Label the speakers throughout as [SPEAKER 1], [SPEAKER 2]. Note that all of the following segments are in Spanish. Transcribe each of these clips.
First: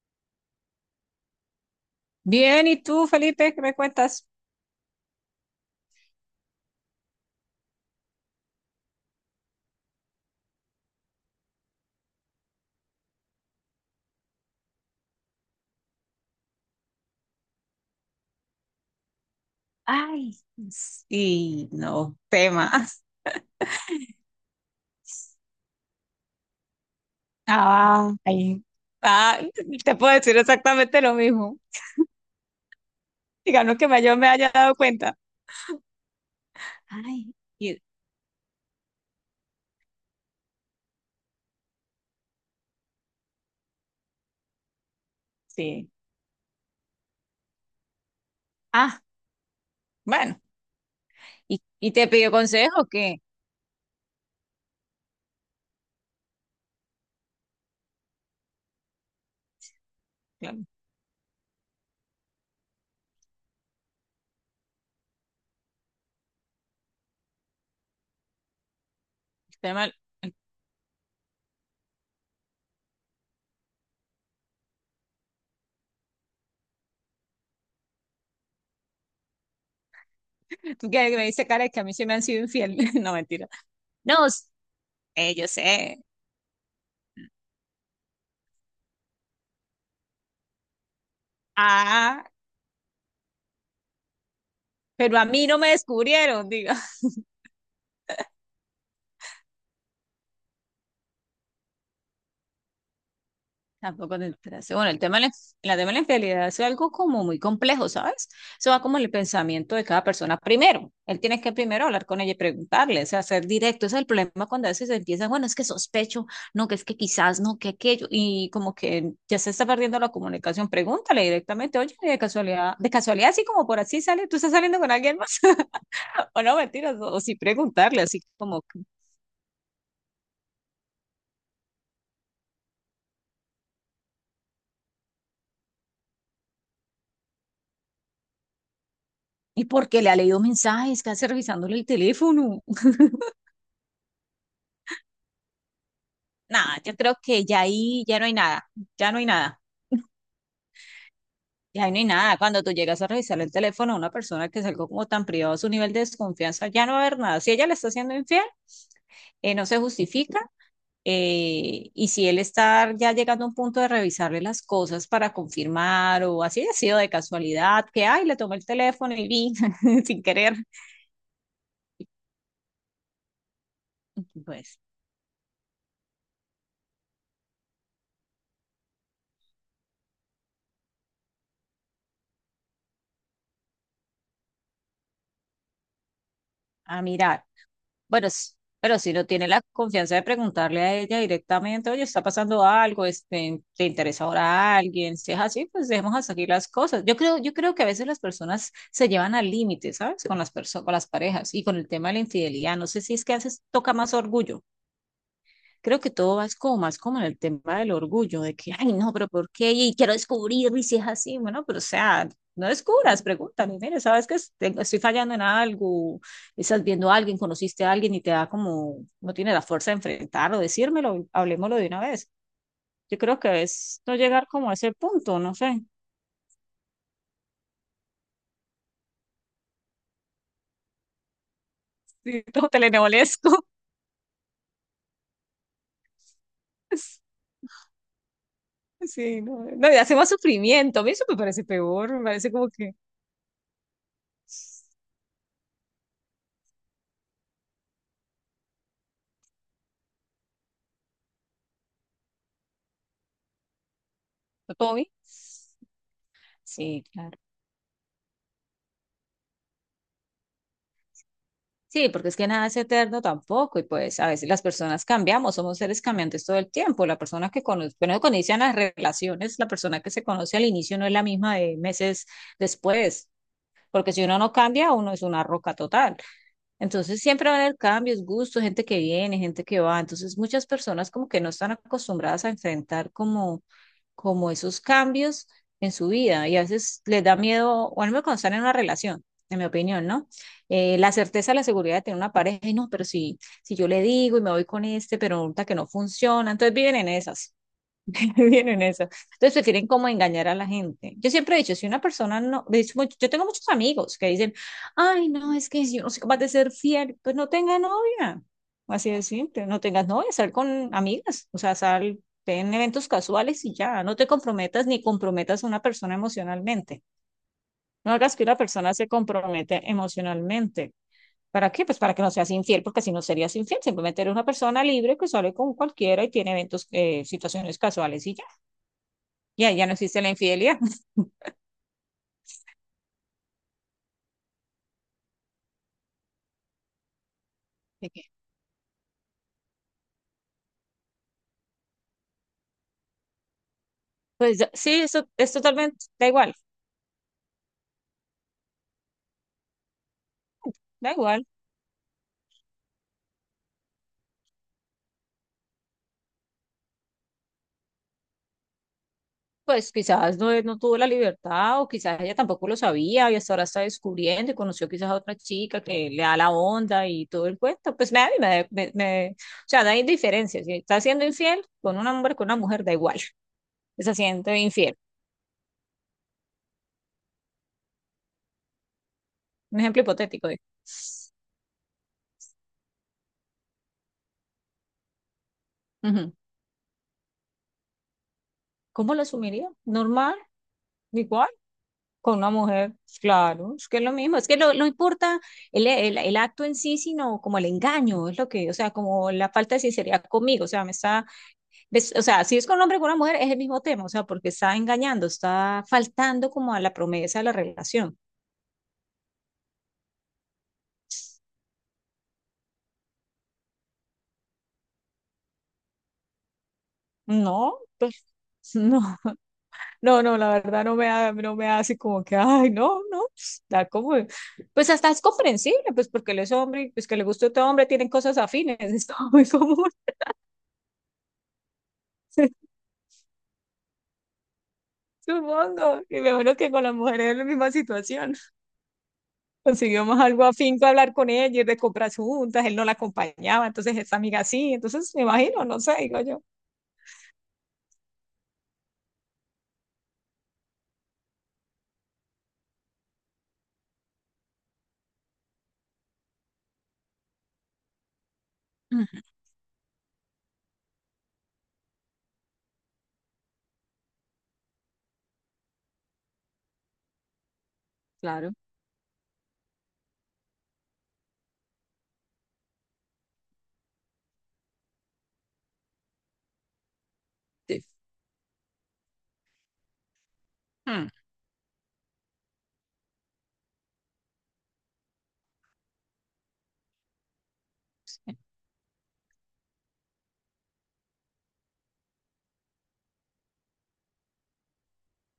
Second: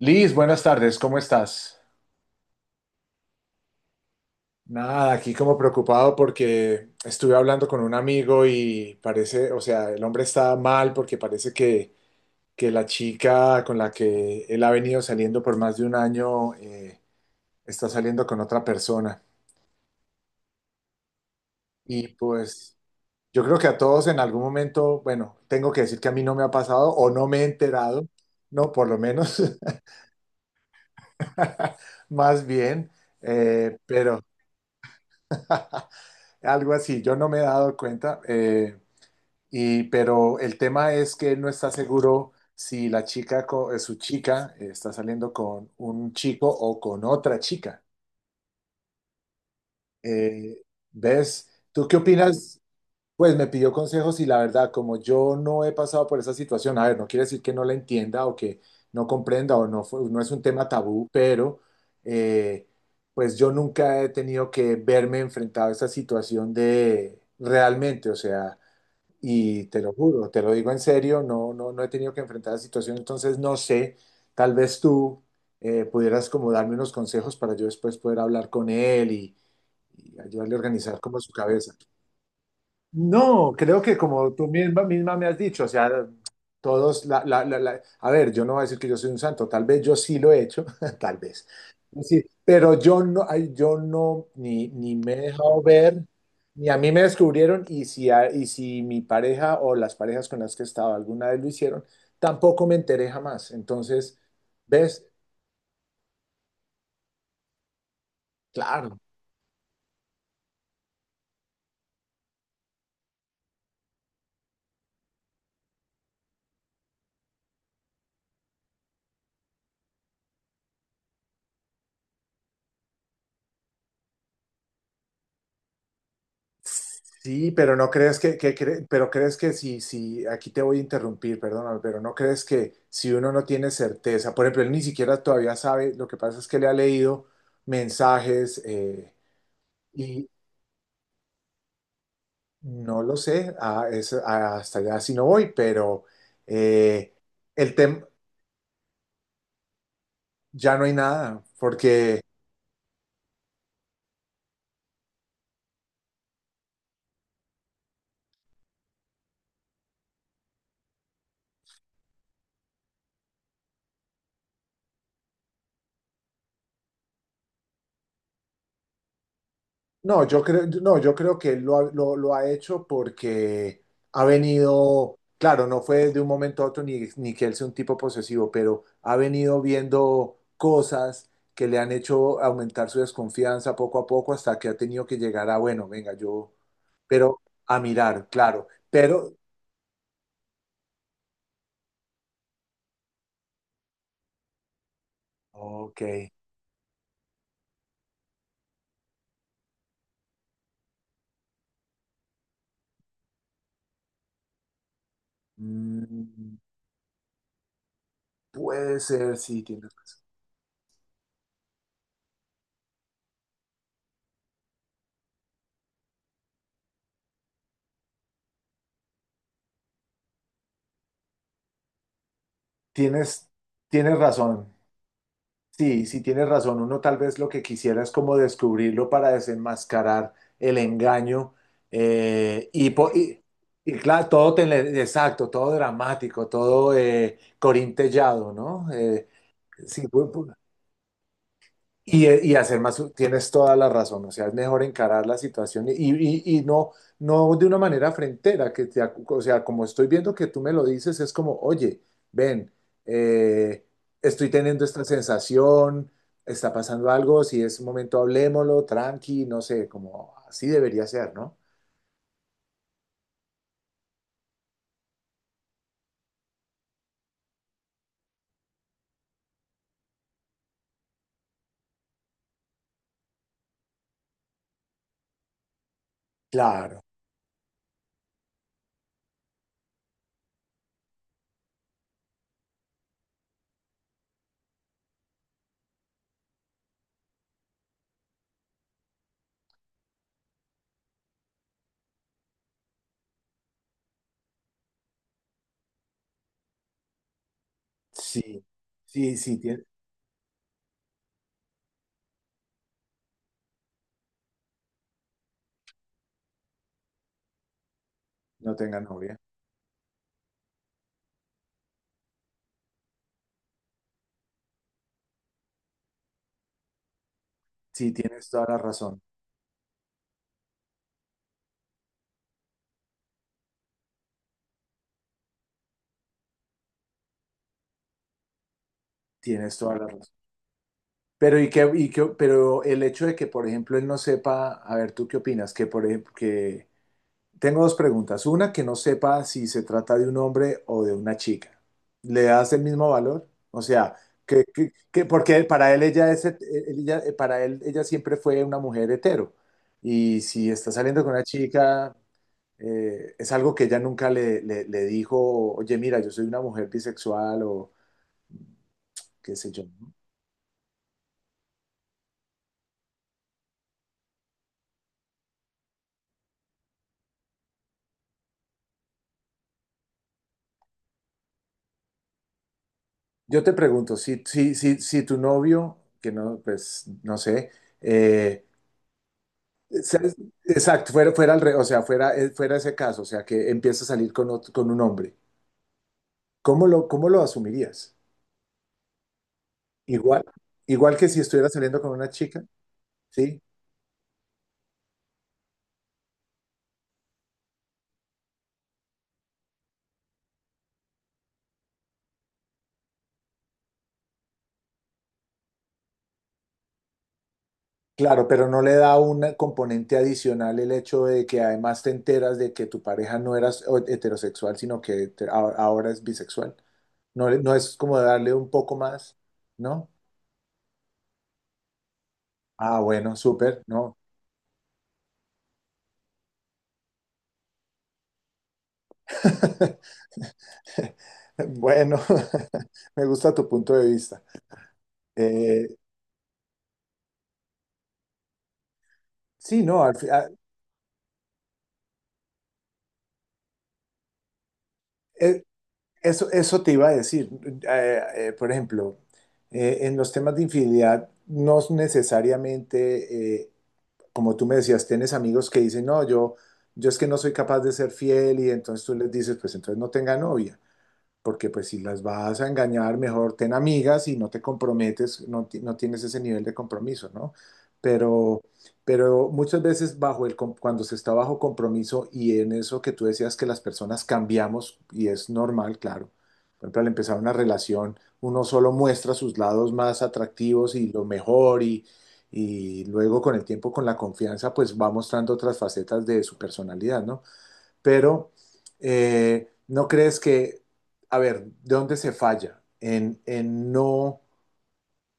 [SPEAKER 1] Liz, buenas tardes, ¿cómo estás?
[SPEAKER 2] Bien, ¿y tú, Felipe, qué me cuentas?
[SPEAKER 1] Nada, aquí como preocupado porque estuve hablando con un amigo y parece, o sea, el hombre está mal porque parece que la chica con la que él ha venido saliendo por más de un año, está saliendo con otra persona.
[SPEAKER 2] Ay, sí,
[SPEAKER 1] Y
[SPEAKER 2] no,
[SPEAKER 1] pues
[SPEAKER 2] temas.
[SPEAKER 1] yo creo que a todos en algún momento, bueno, tengo que decir que a mí no me ha pasado o no me he enterado,
[SPEAKER 2] Ah, ahí.
[SPEAKER 1] no, por lo
[SPEAKER 2] Ah,
[SPEAKER 1] menos.
[SPEAKER 2] te puedo decir exactamente lo mismo.
[SPEAKER 1] Más bien,
[SPEAKER 2] Digamos
[SPEAKER 1] eh,
[SPEAKER 2] que yo
[SPEAKER 1] pero...
[SPEAKER 2] me haya dado cuenta.
[SPEAKER 1] Algo así, yo no
[SPEAKER 2] Ay.
[SPEAKER 1] me he dado
[SPEAKER 2] Y,
[SPEAKER 1] cuenta. Pero el tema es que él no está seguro si su chica, está saliendo con
[SPEAKER 2] sí.
[SPEAKER 1] un chico o con otra chica.
[SPEAKER 2] Ah, bueno.
[SPEAKER 1] Eh, ¿Ves? ¿Tú
[SPEAKER 2] Y
[SPEAKER 1] qué
[SPEAKER 2] te pidió
[SPEAKER 1] opinas?
[SPEAKER 2] consejo o qué?
[SPEAKER 1] Pues me pidió consejos y la verdad, como yo no he pasado por esa situación, a ver, no quiere decir que no la entienda o que no comprenda o no, no es un
[SPEAKER 2] Claro,
[SPEAKER 1] tema tabú. Pero eh, pues yo nunca he tenido que verme enfrentado a esa situación de realmente, o sea. Y
[SPEAKER 2] está
[SPEAKER 1] te lo
[SPEAKER 2] mal.
[SPEAKER 1] juro, te lo digo en serio, no, no, no he tenido que enfrentar la situación. Entonces no sé, tal vez tú pudieras como darme unos consejos para yo después poder hablar con él y ayudarle a
[SPEAKER 2] Tú
[SPEAKER 1] organizar
[SPEAKER 2] que
[SPEAKER 1] como
[SPEAKER 2] me
[SPEAKER 1] su
[SPEAKER 2] dice cara
[SPEAKER 1] cabeza.
[SPEAKER 2] que a mí sí me han sido infiel. No, mentira.
[SPEAKER 1] No, creo que
[SPEAKER 2] No,
[SPEAKER 1] como tú
[SPEAKER 2] s-
[SPEAKER 1] misma me has
[SPEAKER 2] Yo
[SPEAKER 1] dicho, o sea,
[SPEAKER 2] sé.
[SPEAKER 1] todos, a ver, yo no voy a decir que yo soy un santo, tal vez yo sí lo he hecho, tal vez, sí.
[SPEAKER 2] Ah,
[SPEAKER 1] Pero yo no, ni me he
[SPEAKER 2] pero a mí no
[SPEAKER 1] dejado
[SPEAKER 2] me
[SPEAKER 1] ver,
[SPEAKER 2] descubrieron.
[SPEAKER 1] ni a mí me descubrieron. Y si, y si mi pareja o las parejas con las que he estado alguna vez lo hicieron, tampoco me enteré jamás. Entonces,
[SPEAKER 2] Tampoco te interesa. Bueno, el
[SPEAKER 1] ¿ves?
[SPEAKER 2] tema de la tema de la infidelidad es algo como muy complejo, ¿sabes? Eso va
[SPEAKER 1] Claro.
[SPEAKER 2] como en el pensamiento de cada persona. Primero, él tiene que primero hablar con ella y preguntarle, o sea, ser directo. Ese es el problema cuando a veces empieza, bueno, es que sospecho, no, que es que quizás, no, que aquello, y como que ya se está perdiendo la comunicación. Pregúntale directamente, oye, de casualidad, así como por así sale, tú estás saliendo con alguien más. O no, mentiras, o sí
[SPEAKER 1] Sí, pero no
[SPEAKER 2] preguntarle,
[SPEAKER 1] crees
[SPEAKER 2] así
[SPEAKER 1] que,
[SPEAKER 2] como,
[SPEAKER 1] pero crees que si, aquí te voy a interrumpir, perdóname, pero no crees que si uno no tiene certeza, por ejemplo, él ni siquiera todavía sabe, lo que pasa es que le ha leído mensajes,
[SPEAKER 2] ¿y por qué le ha
[SPEAKER 1] y
[SPEAKER 2] leído mensajes? ¿Qué hace revisándole el teléfono?
[SPEAKER 1] no lo sé. Hasta allá sí no voy. Pero
[SPEAKER 2] Nada, yo
[SPEAKER 1] eh,
[SPEAKER 2] creo que ya
[SPEAKER 1] el
[SPEAKER 2] ahí
[SPEAKER 1] tema,
[SPEAKER 2] ya no hay nada, ya no hay nada,
[SPEAKER 1] ya no hay nada.
[SPEAKER 2] ya ahí no hay nada. Cuando tú llegas a revisar el teléfono a una persona que es algo como tan privado, su nivel de desconfianza, ya no va a haber nada. Si ella le está siendo infiel, no se justifica. Y si él está ya llegando a un punto de revisarle las cosas para confirmar o así ha sido de casualidad, que ay, le tomó el teléfono y vi sin
[SPEAKER 1] No, yo
[SPEAKER 2] querer,
[SPEAKER 1] creo que él lo ha hecho porque ha
[SPEAKER 2] pues
[SPEAKER 1] venido, claro, no fue de un momento a otro, ni que él sea un tipo posesivo, pero ha venido viendo cosas que le han hecho aumentar su desconfianza poco a poco hasta que ha tenido que llegar a, bueno, venga, yo...
[SPEAKER 2] a
[SPEAKER 1] Pero
[SPEAKER 2] mirar.
[SPEAKER 1] a mirar,
[SPEAKER 2] Bueno, s-
[SPEAKER 1] claro.
[SPEAKER 2] pero si no
[SPEAKER 1] Pero,
[SPEAKER 2] tiene la confianza de preguntarle a ella directamente, oye, está pasando algo, este, te interesa ahora alguien, si es así, pues
[SPEAKER 1] ok,
[SPEAKER 2] dejemos hasta aquí las cosas. Yo creo que a veces las personas se llevan al límite, ¿sabes? Con con las parejas y con el tema de la infidelidad. No sé si es que a veces toca más orgullo, creo que todo va
[SPEAKER 1] mm,
[SPEAKER 2] es como más como en el tema del orgullo, de que, ay,
[SPEAKER 1] puede
[SPEAKER 2] no, pero
[SPEAKER 1] ser,
[SPEAKER 2] ¿por
[SPEAKER 1] sí,
[SPEAKER 2] qué?
[SPEAKER 1] tienes
[SPEAKER 2] Y quiero
[SPEAKER 1] razón.
[SPEAKER 2] descubrir, y si es así, bueno, pero o sea, no descubras, pregúntame, mire, sabes que estoy fallando en algo, estás viendo a alguien, conociste a alguien y te da como, no tiene la fuerza de enfrentarlo, decírmelo, hablemoslo de una vez. Yo creo
[SPEAKER 1] Tienes,
[SPEAKER 2] que es no
[SPEAKER 1] tienes
[SPEAKER 2] llegar
[SPEAKER 1] razón.
[SPEAKER 2] como a ese punto, no sé,
[SPEAKER 1] Sí, sí tienes razón. Uno tal vez lo que quisiera es como descubrirlo para desenmascarar el engaño,
[SPEAKER 2] sí,
[SPEAKER 1] eh,
[SPEAKER 2] todo
[SPEAKER 1] y, po- y-
[SPEAKER 2] telenovelesco.
[SPEAKER 1] claro, todo exacto, todo dramático, todo corintellado, ¿no?
[SPEAKER 2] Sí, no, no, y
[SPEAKER 1] Sí.
[SPEAKER 2] hace más sufrimiento, a mí eso me parece peor, me parece como
[SPEAKER 1] Hacer
[SPEAKER 2] que,
[SPEAKER 1] más, tienes toda la razón, o sea, es mejor encarar la situación, y no, no de una manera frentera, o sea, como estoy viendo que tú me lo dices, es como, oye, ven, eh, estoy
[SPEAKER 2] ¿no,
[SPEAKER 1] teniendo esta
[SPEAKER 2] Tommy?
[SPEAKER 1] sensación, está
[SPEAKER 2] Sí,
[SPEAKER 1] pasando
[SPEAKER 2] claro.
[SPEAKER 1] algo, si es momento hablémoslo, tranqui, no sé, como así debería ser, ¿no?
[SPEAKER 2] Sí, porque es que nada es eterno tampoco y pues a veces las personas cambiamos, somos seres cambiantes todo el tiempo. La persona que conoce, bueno, cuando inician las relaciones, la persona que se conoce al inicio no es la misma de meses después, porque si uno no cambia, uno es una roca total.
[SPEAKER 1] Claro,
[SPEAKER 2] Entonces siempre van a haber cambios, gustos, gente que viene, gente que va. Entonces muchas personas como que no están acostumbradas a enfrentar como, como esos cambios en su vida y a veces les da miedo, o al menos cuando están en una relación, en mi opinión, ¿no? La certeza, la seguridad de tener una pareja, y no, pero si, si yo le digo y me voy con este, pero resulta que no funciona, entonces viven en esas.
[SPEAKER 1] sí,
[SPEAKER 2] Vienen eso.
[SPEAKER 1] sí,
[SPEAKER 2] Entonces
[SPEAKER 1] sí.
[SPEAKER 2] prefieren como engañar a la gente. Yo siempre he dicho, si una persona no, de hecho, yo tengo muchos amigos que dicen, ay, no, es que yo no soy capaz de ser fiel, pues no tenga novia.
[SPEAKER 1] No tenga
[SPEAKER 2] Así de
[SPEAKER 1] novia.
[SPEAKER 2] simple, no tengas novia, sal con amigas, o sea, sal en eventos casuales y ya, no te comprometas ni comprometas a una persona emocionalmente.
[SPEAKER 1] Sí,
[SPEAKER 2] No hagas que
[SPEAKER 1] tienes
[SPEAKER 2] una
[SPEAKER 1] toda la
[SPEAKER 2] persona se
[SPEAKER 1] razón,
[SPEAKER 2] compromete emocionalmente. ¿Para qué? Pues para que no seas infiel, porque si no serías infiel, simplemente eres una persona libre que sale con cualquiera y tiene eventos, situaciones casuales y ya. Ya,
[SPEAKER 1] tienes
[SPEAKER 2] ya no
[SPEAKER 1] toda la razón.
[SPEAKER 2] existe la infidelidad.
[SPEAKER 1] Pero, pero el hecho de que, por ejemplo, él no sepa, a ver, ¿tú qué opinas? Que, por ejemplo, que tengo dos
[SPEAKER 2] Así que,
[SPEAKER 1] preguntas. Una, que no sepa si se trata de un hombre o de una chica. ¿Le das el mismo valor? O sea,
[SPEAKER 2] pues sí, eso es
[SPEAKER 1] porque para él
[SPEAKER 2] totalmente, da
[SPEAKER 1] ella es,
[SPEAKER 2] igual,
[SPEAKER 1] het- él- ella- eh, para él ella siempre fue una mujer hetero. Y si está
[SPEAKER 2] da
[SPEAKER 1] saliendo con
[SPEAKER 2] igual.
[SPEAKER 1] una chica, es algo que ella nunca le dijo, oye, mira, yo soy una mujer bisexual o qué sé yo.
[SPEAKER 2] Pues quizás no, no tuvo la libertad o quizás ella tampoco lo sabía y hasta ahora está descubriendo y conoció quizás a otra chica que le da la onda y todo el cuento. Pues a mí o sea, da indiferencia. Si está siendo infiel con un hombre, con una mujer, da igual.
[SPEAKER 1] Yo te
[SPEAKER 2] Está
[SPEAKER 1] pregunto, si,
[SPEAKER 2] siendo
[SPEAKER 1] si,
[SPEAKER 2] infiel.
[SPEAKER 1] si, si tu novio, que no, pues, no sé, eh,
[SPEAKER 2] Un ejemplo
[SPEAKER 1] ¿sabes?
[SPEAKER 2] hipotético, digo.
[SPEAKER 1] Exacto, fuera ese caso, o sea, que empieza a salir con un hombre,
[SPEAKER 2] Ujú.
[SPEAKER 1] ¿cómo lo asumirías?
[SPEAKER 2] ¿Cómo lo asumiría? Normal,
[SPEAKER 1] Igual, igual que si
[SPEAKER 2] igual.
[SPEAKER 1] estuviera saliendo con una
[SPEAKER 2] Con una
[SPEAKER 1] chica,
[SPEAKER 2] mujer,
[SPEAKER 1] ¿sí?
[SPEAKER 2] claro, es que es lo mismo, es que lo, no importa el acto en sí, sino como el engaño, es lo que, o sea, como la falta de sinceridad conmigo, o sea, me está, o sea, si es con un hombre y con una mujer es el mismo tema, o sea, porque está engañando, está faltando como a la promesa de la relación.
[SPEAKER 1] Claro, pero no le da un componente adicional el hecho de que además te enteras de que tu pareja no era heterosexual, sino que ahora es bisexual. No, no
[SPEAKER 2] No,
[SPEAKER 1] es como
[SPEAKER 2] pues,
[SPEAKER 1] darle un poco
[SPEAKER 2] no,
[SPEAKER 1] más, ¿no?
[SPEAKER 2] no, no, la verdad no me da, no me hace como que, ay, no,
[SPEAKER 1] Ah,
[SPEAKER 2] no,
[SPEAKER 1] bueno, súper,
[SPEAKER 2] da como,
[SPEAKER 1] ¿no?
[SPEAKER 2] pues hasta es comprensible, pues porque él es hombre, y pues que le gusta a otro hombre, tienen cosas afines, es como muy común.
[SPEAKER 1] Bueno. Me gusta tu punto de vista. Eh,
[SPEAKER 2] Supongo, y me imagino que con las mujeres es la misma situación.
[SPEAKER 1] sí, no,
[SPEAKER 2] Conseguimos algo afinco hablar con ellas, de compras juntas, él no la acompañaba, entonces esta amiga sí, entonces me
[SPEAKER 1] eh,
[SPEAKER 2] imagino, no sé, digo yo.
[SPEAKER 1] eso te iba a decir. Por ejemplo, en los temas de infidelidad, no es necesariamente, como tú me decías, tienes amigos que dicen, no, yo es que no soy capaz de ser fiel y entonces tú
[SPEAKER 2] Ujú,
[SPEAKER 1] les dices, pues entonces no tenga novia. Porque pues si las vas a engañar, mejor ten amigas y no te comprometes, no, no tienes ese nivel de compromiso, ¿no?
[SPEAKER 2] claro,
[SPEAKER 1] Pero, pero muchas veces bajo cuando se está bajo compromiso y en eso que tú decías que las personas cambiamos, y es normal, claro. Por ejemplo, al empezar una
[SPEAKER 2] sí.
[SPEAKER 1] relación, uno solo muestra sus lados más atractivos
[SPEAKER 2] Mm,
[SPEAKER 1] y lo mejor, y luego con el tiempo, con la confianza, pues va mostrando otras facetas de su personalidad, ¿no? Pero ¿no crees que, a ver, ¿de dónde se falla? En no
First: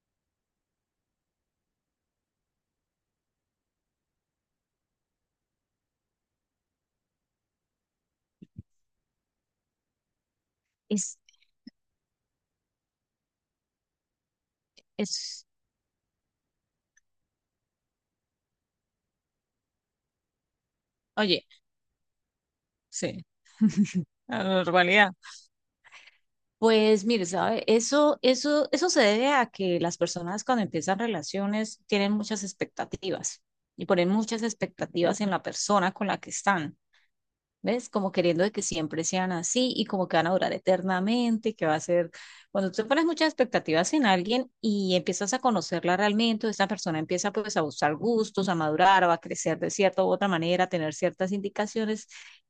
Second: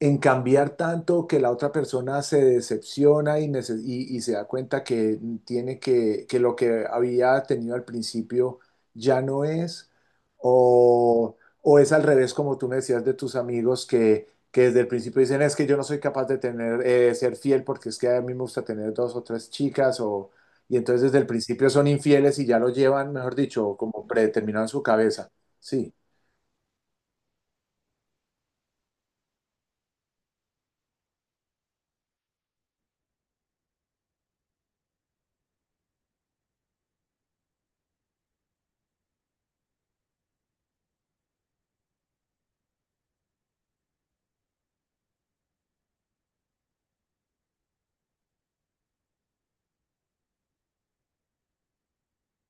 [SPEAKER 1] en cambiar tanto que la otra persona se decepciona, y se da cuenta que tiene que lo que había tenido al principio ya no es,
[SPEAKER 2] Es,
[SPEAKER 1] o, o es al revés, como tú me decías de tus amigos que desde el principio dicen,
[SPEAKER 2] es,
[SPEAKER 1] es que yo no soy capaz de tener, ser fiel porque es que a mí me gusta tener dos o tres chicas, o, y entonces desde el
[SPEAKER 2] oye,
[SPEAKER 1] principio son infieles y ya lo llevan,
[SPEAKER 2] sí.
[SPEAKER 1] mejor dicho, como
[SPEAKER 2] La
[SPEAKER 1] predeterminado en su
[SPEAKER 2] normalidad.
[SPEAKER 1] cabeza. Sí,
[SPEAKER 2] Pues mire, sabe, eso se debe a que las personas cuando empiezan relaciones tienen muchas expectativas y ponen muchas expectativas en la persona con la que están. ¿Ves? Como queriendo de que siempre sean así y como que van a durar eternamente, que va a ser, cuando tú pones muchas expectativas en alguien y empiezas a conocerla realmente, o esta persona empieza pues a buscar gustos, a madurar, o a crecer de cierta u otra manera, a tener ciertas indicaciones,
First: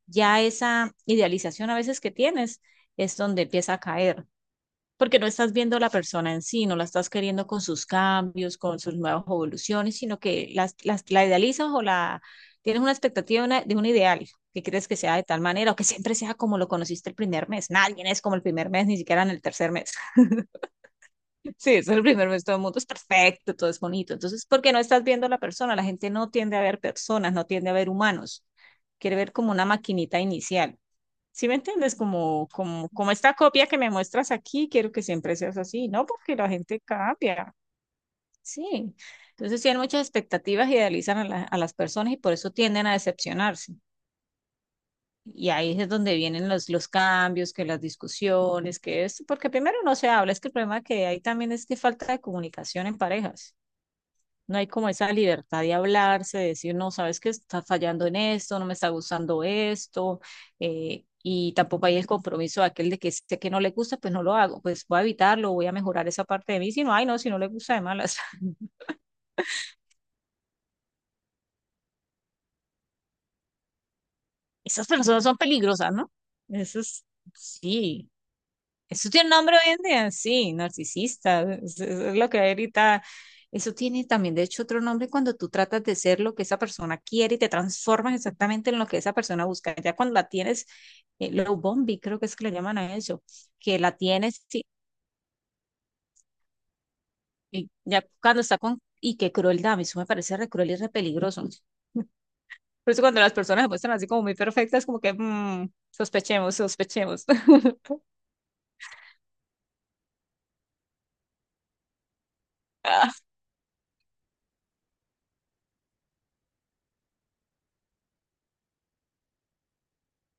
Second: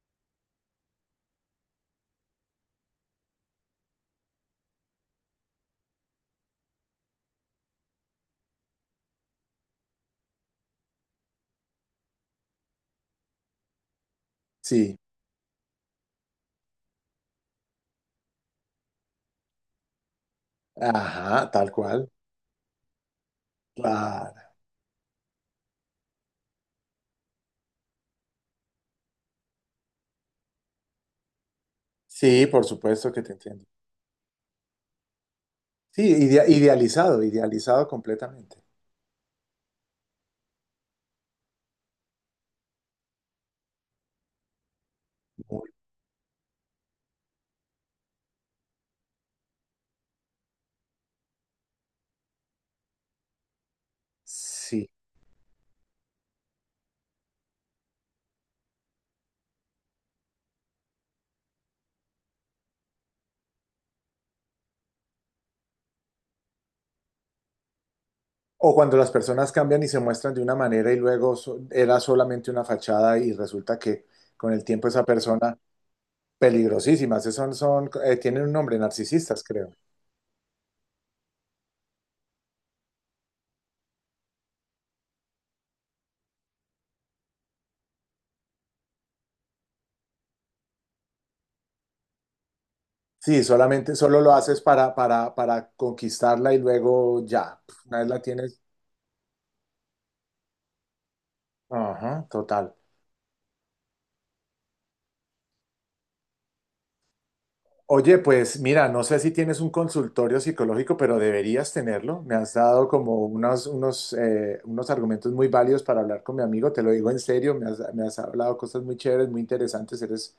[SPEAKER 2] ya esa idealización a veces que tienes es donde empieza a caer porque no estás viendo la persona en sí, no la estás queriendo con sus cambios, con sus nuevas evoluciones, sino que la idealizas o la tienes una expectativa de, de un ideal que crees que
[SPEAKER 1] sí,
[SPEAKER 2] sea de tal manera o que siempre sea como lo conociste el primer mes. Nadie es como el primer mes, ni siquiera en el tercer mes.
[SPEAKER 1] ajá, tal
[SPEAKER 2] Sí, es el
[SPEAKER 1] cual.
[SPEAKER 2] primer mes, todo el mundo es perfecto, todo es bonito. Entonces,
[SPEAKER 1] Claro.
[SPEAKER 2] porque no estás viendo a la persona, la gente no tiende a ver personas, no tiende a ver humanos, quiere ver como una maquinita inicial. ¿Sí me entiendes?
[SPEAKER 1] Sí,
[SPEAKER 2] Como,
[SPEAKER 1] por
[SPEAKER 2] como,
[SPEAKER 1] supuesto
[SPEAKER 2] como
[SPEAKER 1] que te
[SPEAKER 2] esta
[SPEAKER 1] entiendo.
[SPEAKER 2] copia que me muestras aquí, quiero que siempre seas así,
[SPEAKER 1] Sí,
[SPEAKER 2] ¿no? Porque la gente
[SPEAKER 1] idealizado,
[SPEAKER 2] cambia,
[SPEAKER 1] idealizado completamente.
[SPEAKER 2] sí. Entonces tienen muchas expectativas, idealizan a, a las personas y por eso tienden a decepcionarse. Y
[SPEAKER 1] Muy-
[SPEAKER 2] ahí es donde vienen los cambios, que las discusiones, que esto, porque primero no se habla, es que el problema que hay también es que falta de comunicación en parejas. No hay
[SPEAKER 1] Sí.
[SPEAKER 2] como esa libertad de hablarse, de decir, no, sabes que estás fallando en esto, no me está gustando esto, y tampoco hay el compromiso de aquel de que sé que no le gusta, pues no lo hago, pues voy a evitarlo, voy a mejorar esa parte de mí, si no, ay, no, si no le gusta de malas.
[SPEAKER 1] O cuando las personas cambian y se muestran de una manera y luego era solamente una fachada y resulta que con el
[SPEAKER 2] Esas
[SPEAKER 1] tiempo esa
[SPEAKER 2] personas son
[SPEAKER 1] persona
[SPEAKER 2] peligrosas, ¿no? Eso es,
[SPEAKER 1] peligrosísimas, esos son,
[SPEAKER 2] sí.
[SPEAKER 1] tienen un nombre,
[SPEAKER 2] Eso tiene
[SPEAKER 1] narcisistas,
[SPEAKER 2] nombre hoy
[SPEAKER 1] creo.
[SPEAKER 2] en día, sí, narcisista, es lo que hay ahorita. Eso tiene también, de hecho, otro nombre cuando tú tratas de ser lo que esa persona quiere y te transformas exactamente en lo que esa persona busca. Ya cuando la tienes, low bombi, creo que es que le llaman a eso,
[SPEAKER 1] Sí,
[SPEAKER 2] que la
[SPEAKER 1] solo lo
[SPEAKER 2] tienes,
[SPEAKER 1] haces
[SPEAKER 2] sí,
[SPEAKER 1] para conquistarla y luego ya,
[SPEAKER 2] y
[SPEAKER 1] una
[SPEAKER 2] ya
[SPEAKER 1] vez la
[SPEAKER 2] cuando está
[SPEAKER 1] tienes.
[SPEAKER 2] con, y qué crueldad, eso me parece re cruel y re peligroso.
[SPEAKER 1] Ajá, total.
[SPEAKER 2] Por eso cuando las personas se muestran así como muy perfectas, como que mm, sospechemos, sospechemos.
[SPEAKER 1] Oye, pues mira, no sé si tienes un consultorio psicológico, pero deberías tenerlo. Me has dado como unos argumentos muy válidos para hablar con mi amigo, te lo digo en serio, me has hablado cosas muy chéveres, muy interesantes, eres,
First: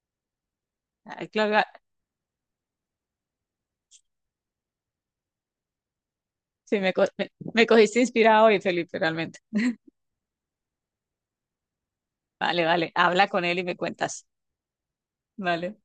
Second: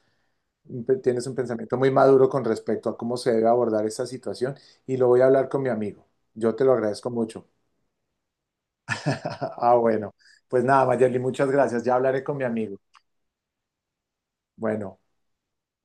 [SPEAKER 1] un pe- tienes
[SPEAKER 2] Ay,
[SPEAKER 1] un
[SPEAKER 2] Claudia,
[SPEAKER 1] pensamiento muy maduro con respecto a cómo se debe abordar esta situación y lo voy a hablar con mi amigo. Yo te lo
[SPEAKER 2] sí,
[SPEAKER 1] agradezco
[SPEAKER 2] me,
[SPEAKER 1] mucho.
[SPEAKER 2] me cogiste inspirado hoy, Felipe, realmente.
[SPEAKER 1] Ah, bueno, pues nada, Mayerly, muchas gracias, ya hablaré con mi
[SPEAKER 2] Vale,
[SPEAKER 1] amigo.
[SPEAKER 2] vale. Habla con él y me cuentas.
[SPEAKER 1] Bueno.
[SPEAKER 2] Vale.